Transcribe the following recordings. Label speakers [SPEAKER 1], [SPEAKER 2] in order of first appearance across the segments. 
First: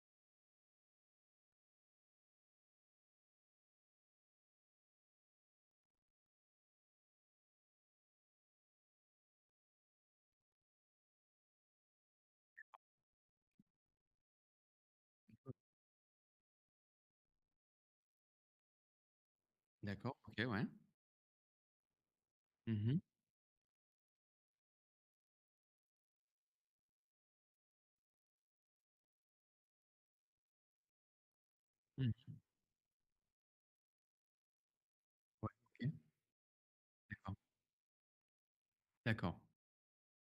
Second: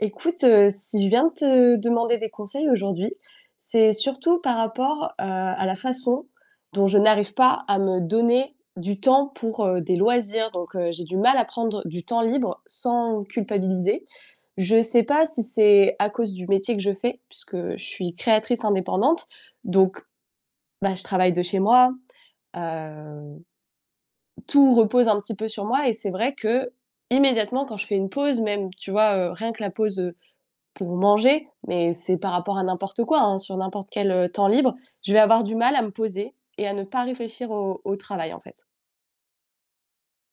[SPEAKER 1] Écoute, si je viens de te demander des conseils aujourd'hui, c'est surtout par rapport, à la façon dont je n'arrive pas à me donner du temps pour, des loisirs. Donc, j'ai du mal à prendre du temps libre sans culpabiliser. Je sais pas si c'est à cause du métier que je fais, puisque je suis créatrice indépendante. Donc,
[SPEAKER 2] D'accord, OK, ouais.
[SPEAKER 1] bah, je travaille de chez moi,
[SPEAKER 2] Mmh mh.
[SPEAKER 1] heu, tout repose un petit peu sur moi et c'est vrai qu'immédiatement quand je fais une pause même, tu vois, rien que la pause, pour manger, mais c'est
[SPEAKER 2] Mmh.
[SPEAKER 1] par rapport à n'importe quoi, hein, sur n'importe quel, temps libre, je vais avoir
[SPEAKER 2] Ouais,
[SPEAKER 1] du mal à
[SPEAKER 2] OK,
[SPEAKER 1] me poser et à ne pas
[SPEAKER 2] d'accord.
[SPEAKER 1] réfléchir au travail, en fait.
[SPEAKER 2] D'accord.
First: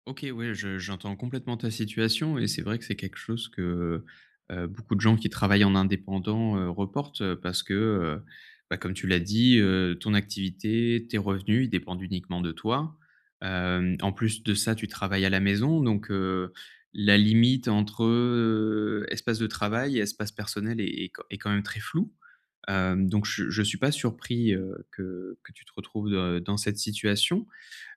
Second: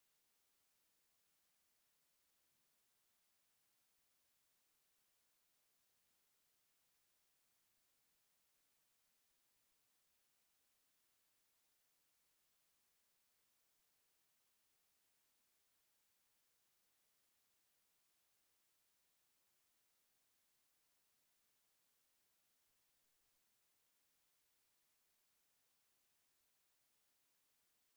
[SPEAKER 2] OK, ouais, je j'entends complètement ta situation et c'est vrai que c'est quelque chose que, beaucoup de gens qui travaillent en indépendant, reportent, parce que, bah, comme tu l'as dit, ton activité, tes revenus, ils dépendent uniquement de toi. En plus de ça, tu travailles à la maison donc, la limite entre, espace de travail et espace personnel est quand même très floue. Donc je suis pas surpris, que tu te retrouves, dans cette situation.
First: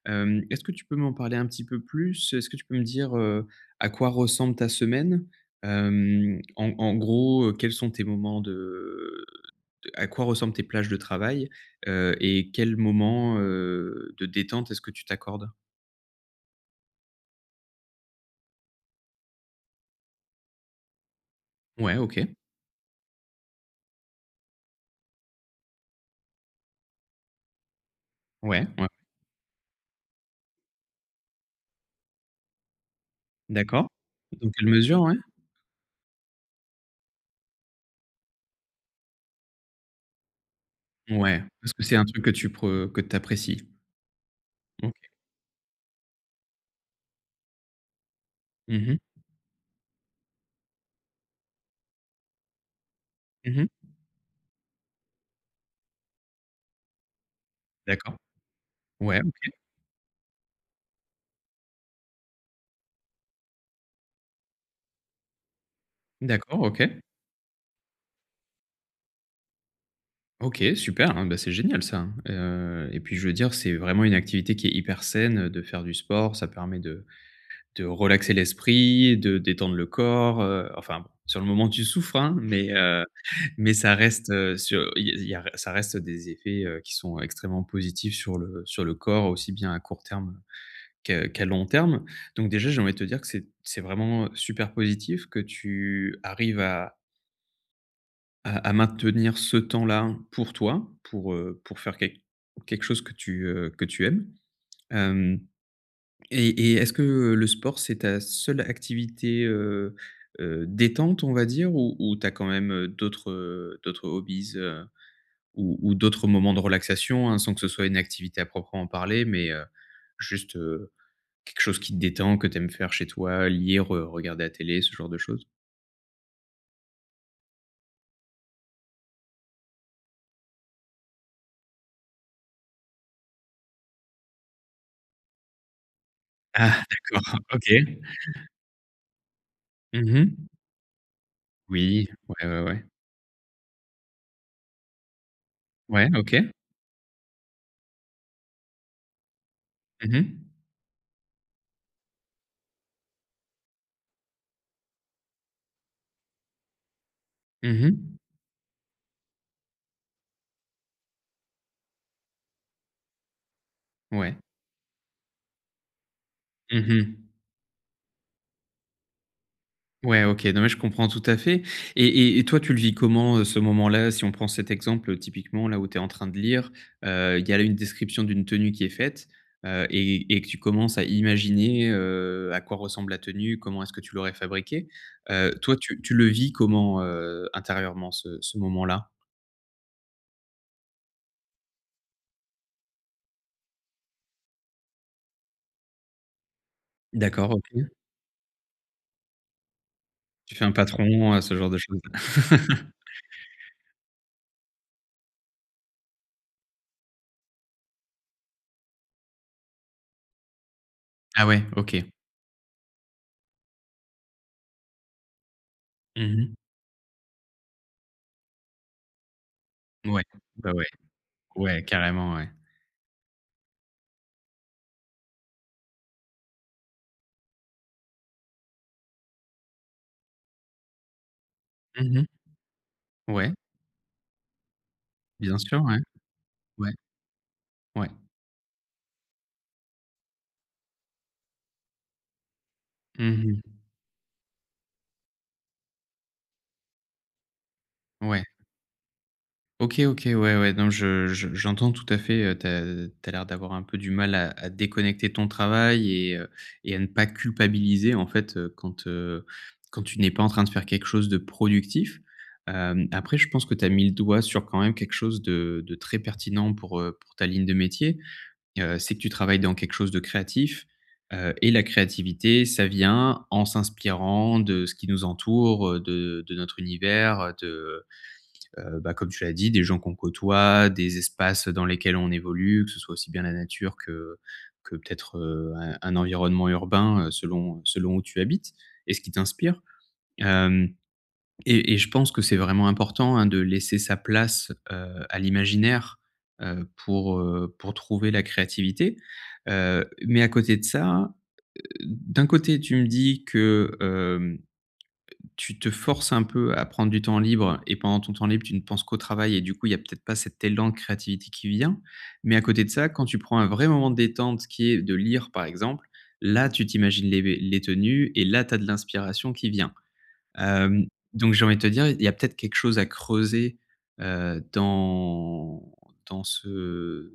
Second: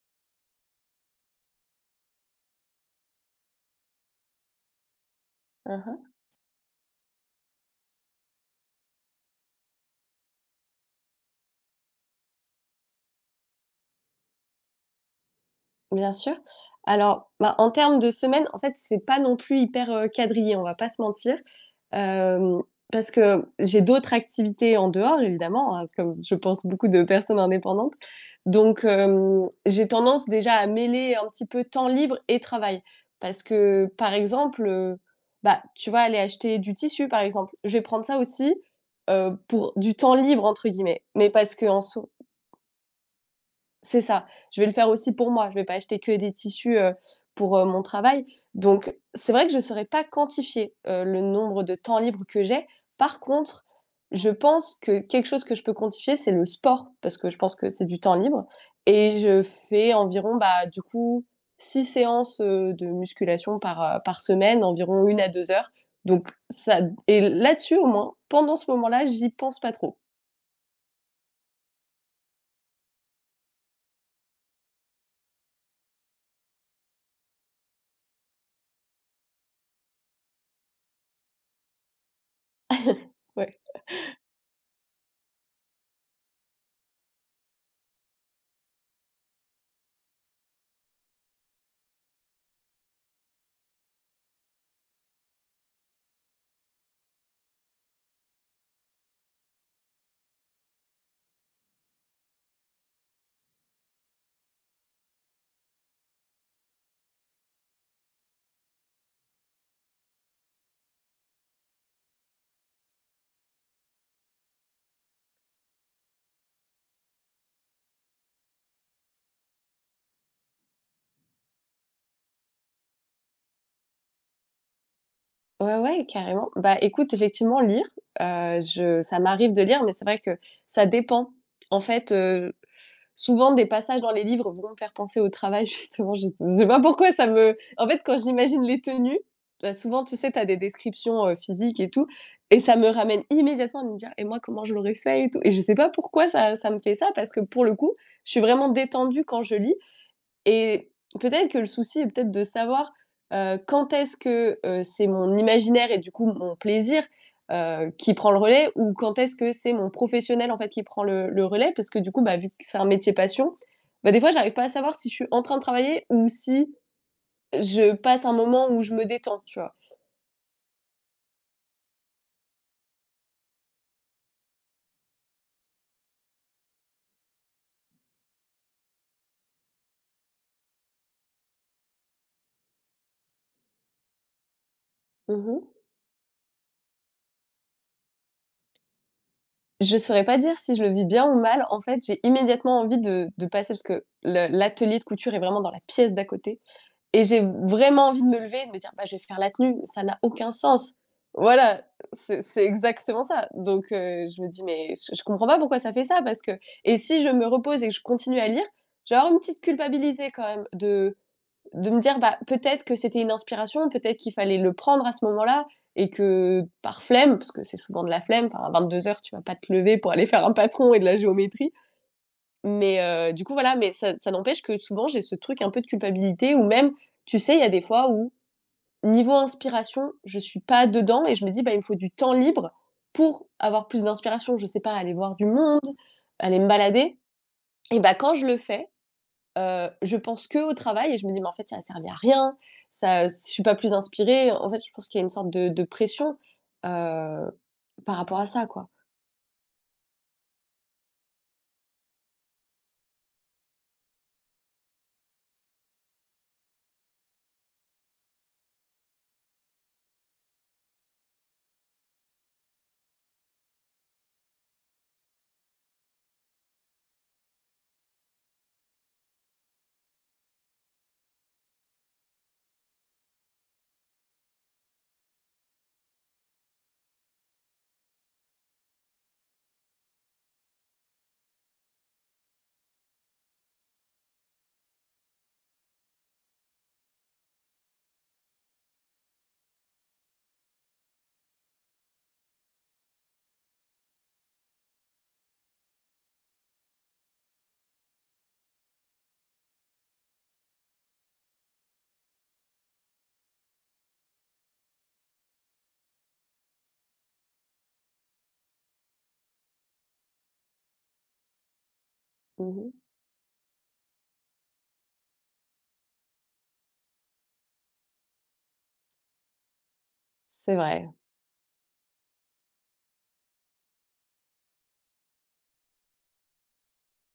[SPEAKER 2] Est-ce que tu peux m'en parler un petit peu plus? Est-ce que tu peux me dire, à quoi ressemble ta semaine?
[SPEAKER 1] Mmh.
[SPEAKER 2] Hem, en en gros, quels sont tes moments de à quoi ressemblent tes plages de travail? Et quels moments, de détente est-ce que tu t'accordes?
[SPEAKER 1] Bien sûr. Alors, bah, en termes de semaine, en fait, c'est pas non plus hyper, quadrillé, on va pas se mentir.
[SPEAKER 2] Ouais, OK.
[SPEAKER 1] Hem, Parce que j'ai d'autres activités en dehors évidemment, hein, comme je pense beaucoup de personnes indépendantes.
[SPEAKER 2] Ouais,
[SPEAKER 1] Donc,
[SPEAKER 2] ouais.
[SPEAKER 1] j'ai tendance déjà à mêler un petit peu temps libre et travail. Parce que,
[SPEAKER 2] D'accord.
[SPEAKER 1] par
[SPEAKER 2] Dans
[SPEAKER 1] exemple,
[SPEAKER 2] quelle mesure, ouais?
[SPEAKER 1] bah, tu vois, aller acheter du tissu, par exemple, je vais prendre ça aussi, pour «du temps libre» entre guillemets. Mais
[SPEAKER 2] Ouais,
[SPEAKER 1] parce que
[SPEAKER 2] parce que
[SPEAKER 1] en
[SPEAKER 2] c'est un
[SPEAKER 1] soi
[SPEAKER 2] truc que tu pre que t'apprécies.
[SPEAKER 1] c'est ça. Je vais le faire
[SPEAKER 2] OK.
[SPEAKER 1] aussi pour moi. Je vais pas acheter que des tissus, pour, mon travail.
[SPEAKER 2] Mmh
[SPEAKER 1] Donc
[SPEAKER 2] mh.
[SPEAKER 1] c'est vrai que je ne saurais pas quantifier, le nombre de temps libre que j'ai. Par contre,
[SPEAKER 2] Mmh.
[SPEAKER 1] je pense que quelque chose que je peux quantifier, c'est le sport, parce que je pense que c'est du
[SPEAKER 2] D'accord.
[SPEAKER 1] temps libre et
[SPEAKER 2] Ouais.
[SPEAKER 1] je fais environ, bah, du coup 6 séances, de musculation par semaine, environ 1 à 2 heures. Donc
[SPEAKER 2] D'accord,
[SPEAKER 1] ça
[SPEAKER 2] OK.
[SPEAKER 1] et là-dessus, au moins, pendant ce moment-là, j'y pense pas trop.
[SPEAKER 2] OK, super, hein, bah, c'est génial ça, hein, et puis je veux dire, c'est vraiment une activité qui est hyper saine, de faire du sport. Ça permet de relaxer l'esprit, de détendre le corps, enfin, bon, sur le moment, tu souffres, hein, mais
[SPEAKER 1] Ouais.
[SPEAKER 2] mais ça reste, sur il y a ça reste des effets, qui sont extrêmement positifs sur le corps, aussi bien à court terme qu'à long terme. Donc déjà, j'ai envie de te dire que c'est vraiment super positif que tu arrives à maintenir ce temps-là pour toi, pour faire quelque chose que tu aimes. Hem et est-ce que, le sport, c'est ta seule activité, détente, on va dire? Ou tu as quand même, d'autres hobbies, ou d'autres moments de relaxation, hein, sans que ce soit une activité à proprement parler, mais juste, quelque chose qui te détend, que tu aimes faire chez toi, lire, regarder la télé, ce genre de choses?
[SPEAKER 1] Ouais, ouais, carrément. Bah, écoute, effectivement, lire, je ça m'arrive de lire, mais c'est vrai que ça dépend. En fait, souvent des passages dans les livres vont me faire penser au travail justement, je sais pas
[SPEAKER 2] Ah
[SPEAKER 1] pourquoi ça
[SPEAKER 2] d'accord,
[SPEAKER 1] me
[SPEAKER 2] OK.
[SPEAKER 1] en fait, quand j'imagine les tenues, bah, souvent, tu sais, tu as
[SPEAKER 2] Mmh.
[SPEAKER 1] des descriptions, physiques et tout
[SPEAKER 2] Oui, ouais,
[SPEAKER 1] et
[SPEAKER 2] ouais,
[SPEAKER 1] ça
[SPEAKER 2] ouais.
[SPEAKER 1] me ramène immédiatement à me dire: «Et moi, comment je l'aurais fait?» et tout et je sais pas
[SPEAKER 2] Ouais,
[SPEAKER 1] pourquoi
[SPEAKER 2] OK.
[SPEAKER 1] ça me fait ça parce que pour le coup, je suis vraiment détendue quand je lis
[SPEAKER 2] Mmh mh.
[SPEAKER 1] et peut-être que le souci est peut-être de savoir, quand est-ce que, c'est mon imaginaire et du coup mon plaisir,
[SPEAKER 2] Mmh
[SPEAKER 1] qui
[SPEAKER 2] mh.
[SPEAKER 1] prend le relais ou quand est-ce que c'est mon professionnel, en fait, qui prend le relais? Parce que du coup, bah, vu que c'est un métier passion, bah, des fois
[SPEAKER 2] Ouais.
[SPEAKER 1] j'arrive pas à savoir si je suis en train de travailler ou si
[SPEAKER 2] Mmh mh.
[SPEAKER 1] je passe un moment où je me détends, tu vois?
[SPEAKER 2] Ouais, OK. Non, mais je comprends tout à fait et toi, tu le vis comment, ce moment-là? Si on prend cet exemple, typiquement, là, où tu es en train de lire, il y a là une description d'une tenue qui est faite, et que tu commences à imaginer, à quoi ressemble la tenue, comment est-ce que tu l'aurais fabriquée. Heu,
[SPEAKER 1] Mmh.
[SPEAKER 2] toi, tu le vis comment, intérieurement, ce moment-là?
[SPEAKER 1] Je saurais pas dire si je le vis bien ou mal. En fait, j'ai immédiatement envie de passer parce que le l'atelier de couture est vraiment dans la pièce d'à côté et j'ai
[SPEAKER 2] D'accord, OK.
[SPEAKER 1] vraiment envie de me lever et de me dire: «Bah, je vais faire la tenue». Ça n'a aucun
[SPEAKER 2] Tu fais un
[SPEAKER 1] sens.
[SPEAKER 2] patron, ce genre de
[SPEAKER 1] Voilà,
[SPEAKER 2] choses?
[SPEAKER 1] c'est exactement ça. Donc je me dis: «Mais je comprends pas pourquoi ça fait ça» parce que et si je me repose et que je continue à lire, j'ai vais une petite culpabilité quand même de
[SPEAKER 2] Ah ouais,
[SPEAKER 1] de
[SPEAKER 2] OK.
[SPEAKER 1] me dire, bah, peut-être que c'était une inspiration, peut-être qu'il fallait le prendre à ce moment-là et
[SPEAKER 2] Mmh
[SPEAKER 1] que
[SPEAKER 2] mh.
[SPEAKER 1] par flemme, parce que c'est souvent de la flemme, enfin, à 22 heures tu vas pas te lever pour
[SPEAKER 2] Ouais.
[SPEAKER 1] aller faire un
[SPEAKER 2] Bah, ouais.
[SPEAKER 1] patron et de la géométrie.
[SPEAKER 2] Ouais, carrément, ouais.
[SPEAKER 1] Mais du coup, voilà, mais ça n'empêche que souvent, j'ai ce truc un peu de culpabilité ou même, tu sais, il y a des fois où, niveau inspiration, je suis pas dedans et je me dis, bah, il me faut du
[SPEAKER 2] Mmh mh.
[SPEAKER 1] temps libre pour
[SPEAKER 2] Ouais,
[SPEAKER 1] avoir plus d'inspiration, je sais pas, aller voir du
[SPEAKER 2] bien
[SPEAKER 1] monde,
[SPEAKER 2] sûr, ouais.
[SPEAKER 1] aller me
[SPEAKER 2] Ouais,
[SPEAKER 1] balader. Et
[SPEAKER 2] ouais.
[SPEAKER 1] bah, quand je le fais, je pense que au travail et je me dis: «Mais en fait, ça a servi à rien, ça, je
[SPEAKER 2] Mmh
[SPEAKER 1] suis pas
[SPEAKER 2] mh.
[SPEAKER 1] plus inspirée». En fait, je pense qu'il y a une sorte de pression, heu, par rapport
[SPEAKER 2] Ouais.
[SPEAKER 1] à ça, quoi.
[SPEAKER 2] OK, OK, ouais, ouais. Non, je j'entends tout à fait, tu as l'air d'avoir un peu du mal à déconnecter ton travail et à ne pas culpabiliser, en fait, quand, quand tu n'es pas en train de faire quelque chose de productif. Après je pense que tu as mis le doigt sur quand même quelque chose de très pertinent pour ta ligne de métier. C'est que tu travailles dans quelque chose de créatif, et la créativité, ça vient en s'inspirant de ce qui nous entoure, de notre univers, bah, comme tu l'as dit, des gens qu'on côtoie, des espaces dans lesquels on évolue, que ce soit aussi bien la nature que peut-être, un environnement urbain, selon où tu habites et ce qui t'inspire. Hem et je pense que c'est vraiment important, hein, de laisser sa place, à l'imaginaire, pour trouver la créativité. Mais à côté de ça, d'un côté, tu me dis que, tu te forces un peu à prendre du temps libre et pendant ton temps libre, tu ne penses qu'au travail et du coup, il y a peut-être pas cet élan de créativité qui vient. Mais à côté de
[SPEAKER 1] Mmh.
[SPEAKER 2] ça, quand tu prends un vrai moment de détente qui est de lire, par exemple, là, tu t'imagines les tenues et là, tu as de l'inspiration qui vient.
[SPEAKER 1] C'est
[SPEAKER 2] Hem,
[SPEAKER 1] vrai.
[SPEAKER 2] donc j'ai envie de te dire, il y a peut-être quelque chose à creuser, heu, dans dans ce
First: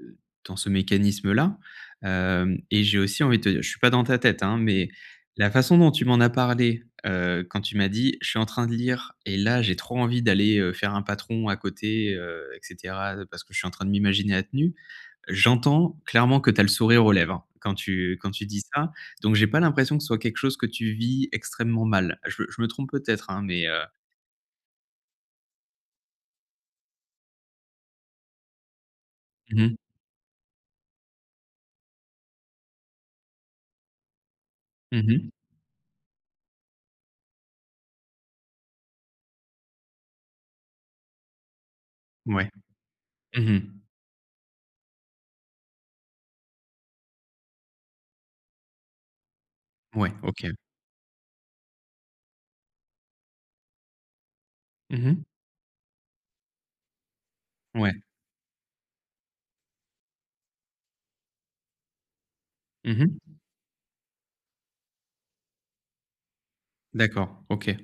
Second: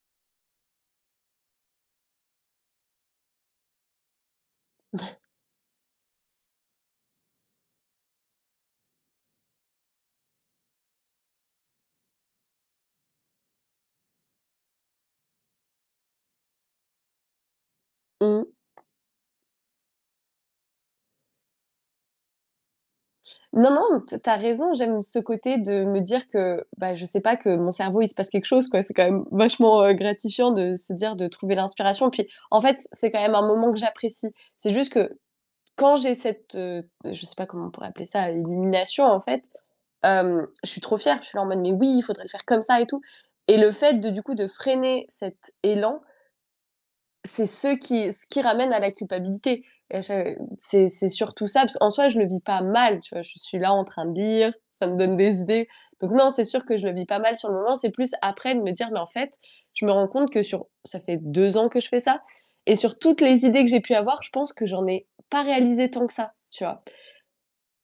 [SPEAKER 2] dans ce mécanisme-là. Et j'ai aussi envie de te dire je suis pas dans ta tête, hein, mais, la façon dont tu m'en as parlé, quand tu m'as dit: «Je suis en train de lire et là, j'ai trop envie d'aller, faire un patron à côté, et cetera, parce que je suis en train de m'imaginer la tenue». J'entends clairement que tu as le sourire aux lèvres hein, quand tu
[SPEAKER 1] Mmh.
[SPEAKER 2] dis ça, donc j'ai pas l'impression que ce soit quelque chose que tu vis extrêmement mal. Je me trompe peut-être, hein, mais,
[SPEAKER 1] Non, non, tu raison, j'aime ce côté de me dire que, bah, je sais pas, que mon cerveau, il se passe quelque chose, quoi. C'est quand même
[SPEAKER 2] mmh mh.
[SPEAKER 1] vachement, gratifiant de se dire de trouver l'inspiration. Puis, en fait, c'est quand même un moment que j'apprécie. C'est juste que
[SPEAKER 2] Mmh.
[SPEAKER 1] quand j'ai cette, je sais pas comment on pourrait appeler ça, illumination en fait, je suis trop fière. Je suis là en mode: «Mais oui, il faudrait le faire
[SPEAKER 2] Ouais.
[SPEAKER 1] comme ça et tout» et
[SPEAKER 2] Mmh.
[SPEAKER 1] le fait de, du coup, de freiner cet élan, c'est ce qui ramène à la culpabilité et à
[SPEAKER 2] Ouais,
[SPEAKER 1] cha
[SPEAKER 2] OK.
[SPEAKER 1] c'est surtout ça, parce qu'en soi, je le vis pas mal, tu vois? Je suis là en train de lire, ça me donne
[SPEAKER 2] Mmh.
[SPEAKER 1] des idées. Donc non, c'est sûr que je le vis pas mal sur le moment, c'est
[SPEAKER 2] Ouais.
[SPEAKER 1] plus après de me dire: «Mais en fait, je me rends compte que sur» ça fait 2 ans que je fais ça et sur
[SPEAKER 2] Mmh.
[SPEAKER 1] toutes les idées que j'ai pu avoir, je pense que j'en ai pas réalisé tant que ça, tu vois?
[SPEAKER 2] D'accord, OK.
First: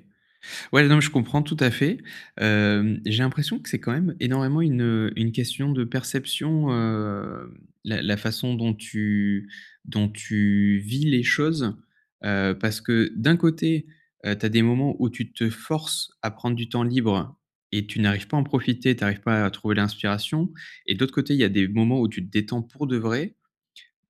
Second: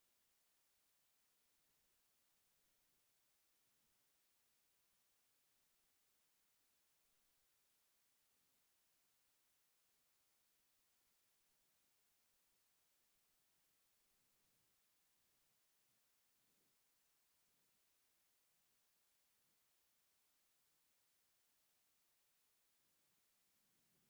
[SPEAKER 2] Ouais, non, mais je comprends tout à fait. J'ai l'impression que c'est quand même énormément une question de perception, la façon dont tu vis les choses, parce que d'un côté, tu as des moments où tu te forces à prendre du temps libre et tu n'arrives pas à en profiter, tu n'arrives pas à trouver l'inspiration et de l'autre côté, il y a des moments où tu te détends pour de vrai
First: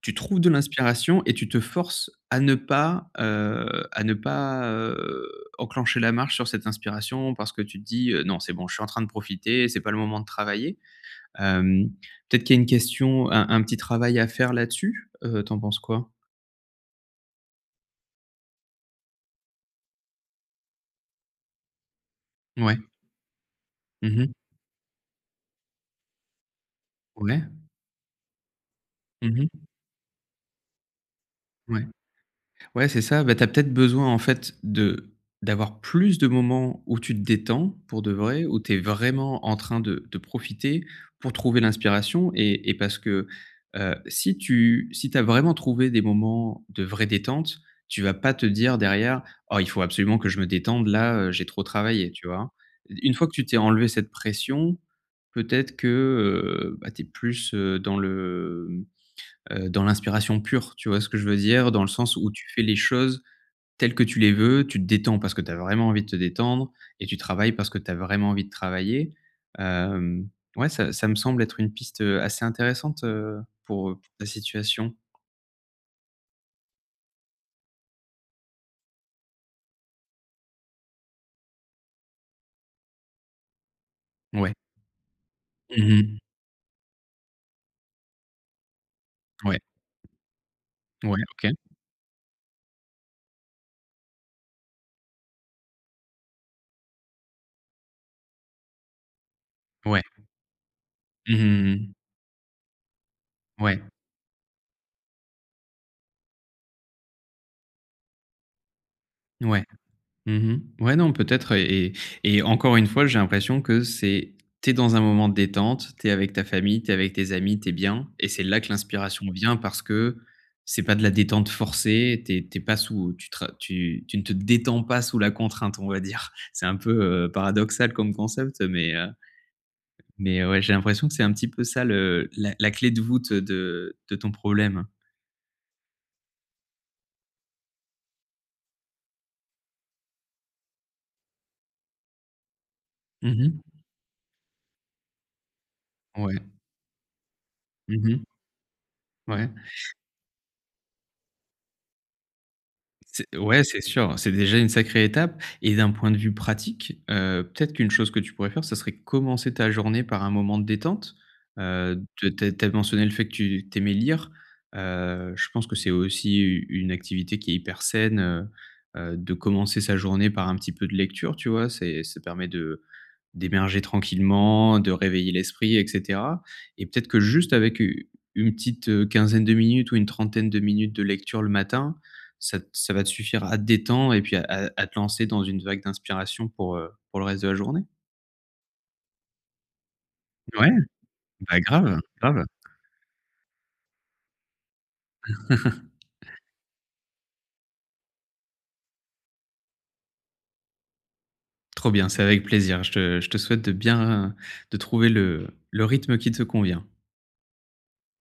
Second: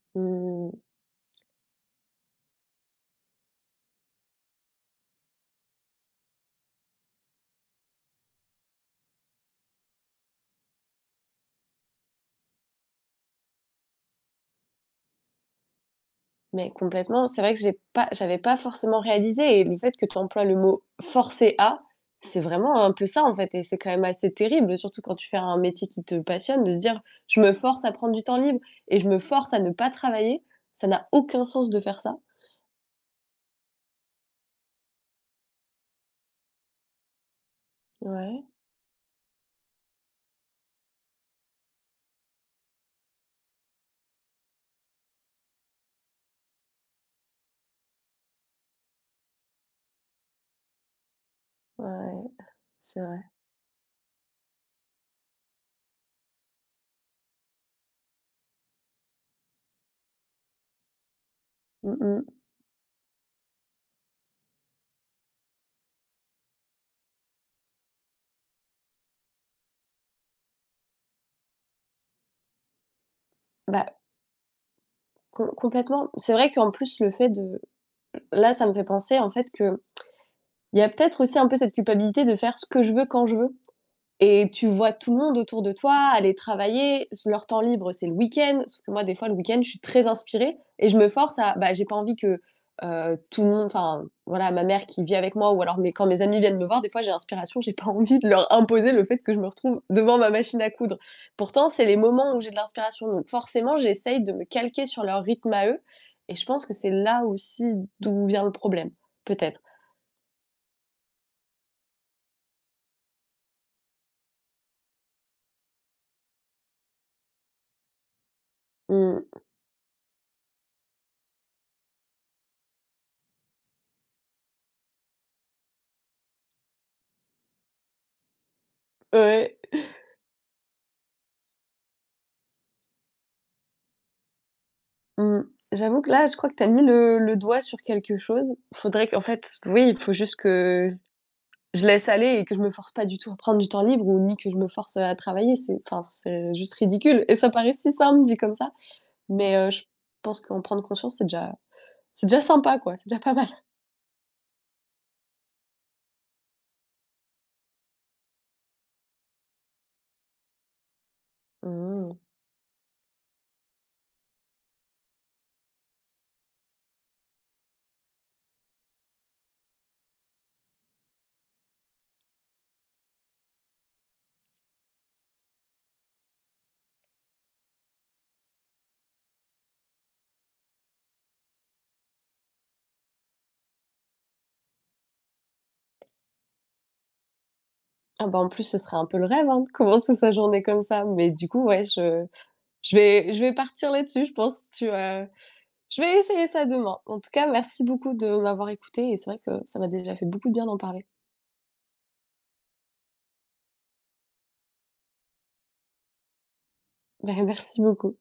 [SPEAKER 2] tu trouves de
[SPEAKER 1] Mmh.
[SPEAKER 2] l'inspiration et tu te forces à ne pas, à ne pas, heu, enclencher la marche sur cette inspiration parce que tu te dis: «Non, c'est bon, je suis en train de profiter, c'est pas le moment de travailler». Hem, peut-être qu'il y a une question, un petit travail à faire là-dessus? Tu penses quoi?
[SPEAKER 1] Mais complètement, c'est vrai que j'avais pas forcément réalisé et le fait que tu emploies le mot «forcer à», c'est vraiment
[SPEAKER 2] Ouais.
[SPEAKER 1] un peu ça, en fait et c'est quand même
[SPEAKER 2] Mmh.
[SPEAKER 1] assez terrible, surtout quand tu fais un métier qui te passionne, de se dire: «Je
[SPEAKER 2] Ouais.
[SPEAKER 1] me force à prendre du temps libre et je me
[SPEAKER 2] Mmh.
[SPEAKER 1] force à ne pas travailler». Ça n'a aucun sens de
[SPEAKER 2] Ouais.
[SPEAKER 1] faire ça.
[SPEAKER 2] Ouais, c'est ça. Bah, tu as peut-être besoin en fait de d'avoir plus de moments où tu te détends pour de vrai,
[SPEAKER 1] Ouais,
[SPEAKER 2] où tu es vraiment en train de profiter pour trouver l'inspiration et parce que, si tu as vraiment trouvé des moments de vraie détente, tu vas pas te dire derrière: «Oh, il faut absolument que je me détende là, j'ai trop
[SPEAKER 1] ouais,
[SPEAKER 2] travaillé»,
[SPEAKER 1] ouais,
[SPEAKER 2] tu vois?
[SPEAKER 1] c'est
[SPEAKER 2] Une
[SPEAKER 1] vrai.
[SPEAKER 2] fois que tu t'es enlevé cette pression, peut-être que, bah, tu es plus, dans l'inspiration pure, tu vois ce que je veux dire? Dans le
[SPEAKER 1] Mmh
[SPEAKER 2] sens
[SPEAKER 1] mh.
[SPEAKER 2] où tu fais les choses telles que tu les veux, tu te détends parce que tu as vraiment envie de te détendre et tu travailles parce que tu as vraiment envie de travailler. Hem, ouais, ça me semble être une piste, assez intéressante, pour,
[SPEAKER 1] Bah,
[SPEAKER 2] heu, pour ta situation.
[SPEAKER 1] complètement. C'est vrai qu'en plus le fait de là, ça me fait penser en fait que il y a peut-être aussi un peu cette culpabilité de faire ce que je veux quand je veux. Et
[SPEAKER 2] Ouais.
[SPEAKER 1] tu vois tout le monde autour de toi
[SPEAKER 2] Mmh.
[SPEAKER 1] aller travailler, leur temps libre, c'est le week-end, sauf que moi, des fois, le
[SPEAKER 2] Ouais,
[SPEAKER 1] week-end, je suis très inspirée et je me
[SPEAKER 2] ouais,
[SPEAKER 1] force
[SPEAKER 2] OK.
[SPEAKER 1] à bah, j'ai pas envie que, tout le monde enfin, voilà, ma mère qui vit avec moi ou alors mes quand mes amis viennent me voir, des fois, j'ai l'inspiration, j'ai pas envie de leur imposer le fait que je me retrouve
[SPEAKER 2] Ouais.
[SPEAKER 1] devant ma machine à coudre.
[SPEAKER 2] Mmh
[SPEAKER 1] Pourtant, c'est
[SPEAKER 2] mmh.
[SPEAKER 1] les moments où j'ai de l'inspiration, donc forcément,
[SPEAKER 2] Ouais,
[SPEAKER 1] j'essaye de me calquer sur leur rythme à eux et je pense que c'est là aussi d'où vient le problème, peut-être.
[SPEAKER 2] ouais. Mmh. Ouais, non, peut-être et encore une fois, j'ai l'impression que c'est t'es dans un moment de détente, t'es avec ta famille, t'es avec tes amis, t'es bien et c'est là que
[SPEAKER 1] Mmh.
[SPEAKER 2] l'inspiration vient parce que c'est pas de la détente forcée, t'es pas sous tu tra tu tu ne te détends pas sous la contrainte, on va dire. C'est un peu, paradoxal comme concept,
[SPEAKER 1] Ouais.
[SPEAKER 2] mais ouais, j'ai l'impression que c'est un petit peu ça le la la clé de voûte de ton problème.
[SPEAKER 1] Mmh. J'avoue que là, je crois que tu as mis le doigt sur quelque chose. Faudrait qu'en fait, oui, il faut juste que je laisse aller et que je me force pas du tout à prendre
[SPEAKER 2] Mmh.
[SPEAKER 1] du temps libre ou ni que je me force, à travailler. C'est enfin,
[SPEAKER 2] Ouais.
[SPEAKER 1] c'est juste ridicule et ça paraît si
[SPEAKER 2] Mmh.
[SPEAKER 1] simple dit comme ça,
[SPEAKER 2] Ouais.
[SPEAKER 1] mais je pense qu'en prendre conscience, c'est déjà sympa quoi, c'est déjà
[SPEAKER 2] C'est
[SPEAKER 1] pas mal.
[SPEAKER 2] ouais, c'est sûr, c'est déjà une sacrée étape et d'un point de vue pratique, peut-être qu'une chose que tu pourrais faire, ça serait commencer ta journée par un moment de détente. Heu,
[SPEAKER 1] Mmh.
[SPEAKER 2] tu as mentionné le fait que tu lire. Je pense que c'est aussi u une activité qui est hyper saine, de commencer sa journée par un petit peu de lecture, tu vois? C'est ça permet de d'émerger tranquillement, de réveiller l'esprit et cetera et peut-être que juste avec u une petite, quinzaine de minutes ou une trentaine de minutes de lecture le matin, ça va te suffire à te détendre et puis à te lancer dans une vague d'inspiration pour le reste de la journée.
[SPEAKER 1] Ah bah, en plus, ce serait un peu le rêve, hein, de commencer sa journée
[SPEAKER 2] Ouais,
[SPEAKER 1] comme ça, mais du
[SPEAKER 2] bah,
[SPEAKER 1] coup, ouais,
[SPEAKER 2] grave,
[SPEAKER 1] je
[SPEAKER 2] grave.
[SPEAKER 1] je vais je vais partir là-dessus, je pense. Tu as Je vais essayer ça demain. En tout cas, merci beaucoup de m'avoir écoutée et c'est vrai que ça m'a déjà fait beaucoup de bien d'en parler.
[SPEAKER 2] Trop bien, c'est avec plaisir. Je te souhaite de bien de trouver le rythme qui te convient.
[SPEAKER 1] Merci beaucoup.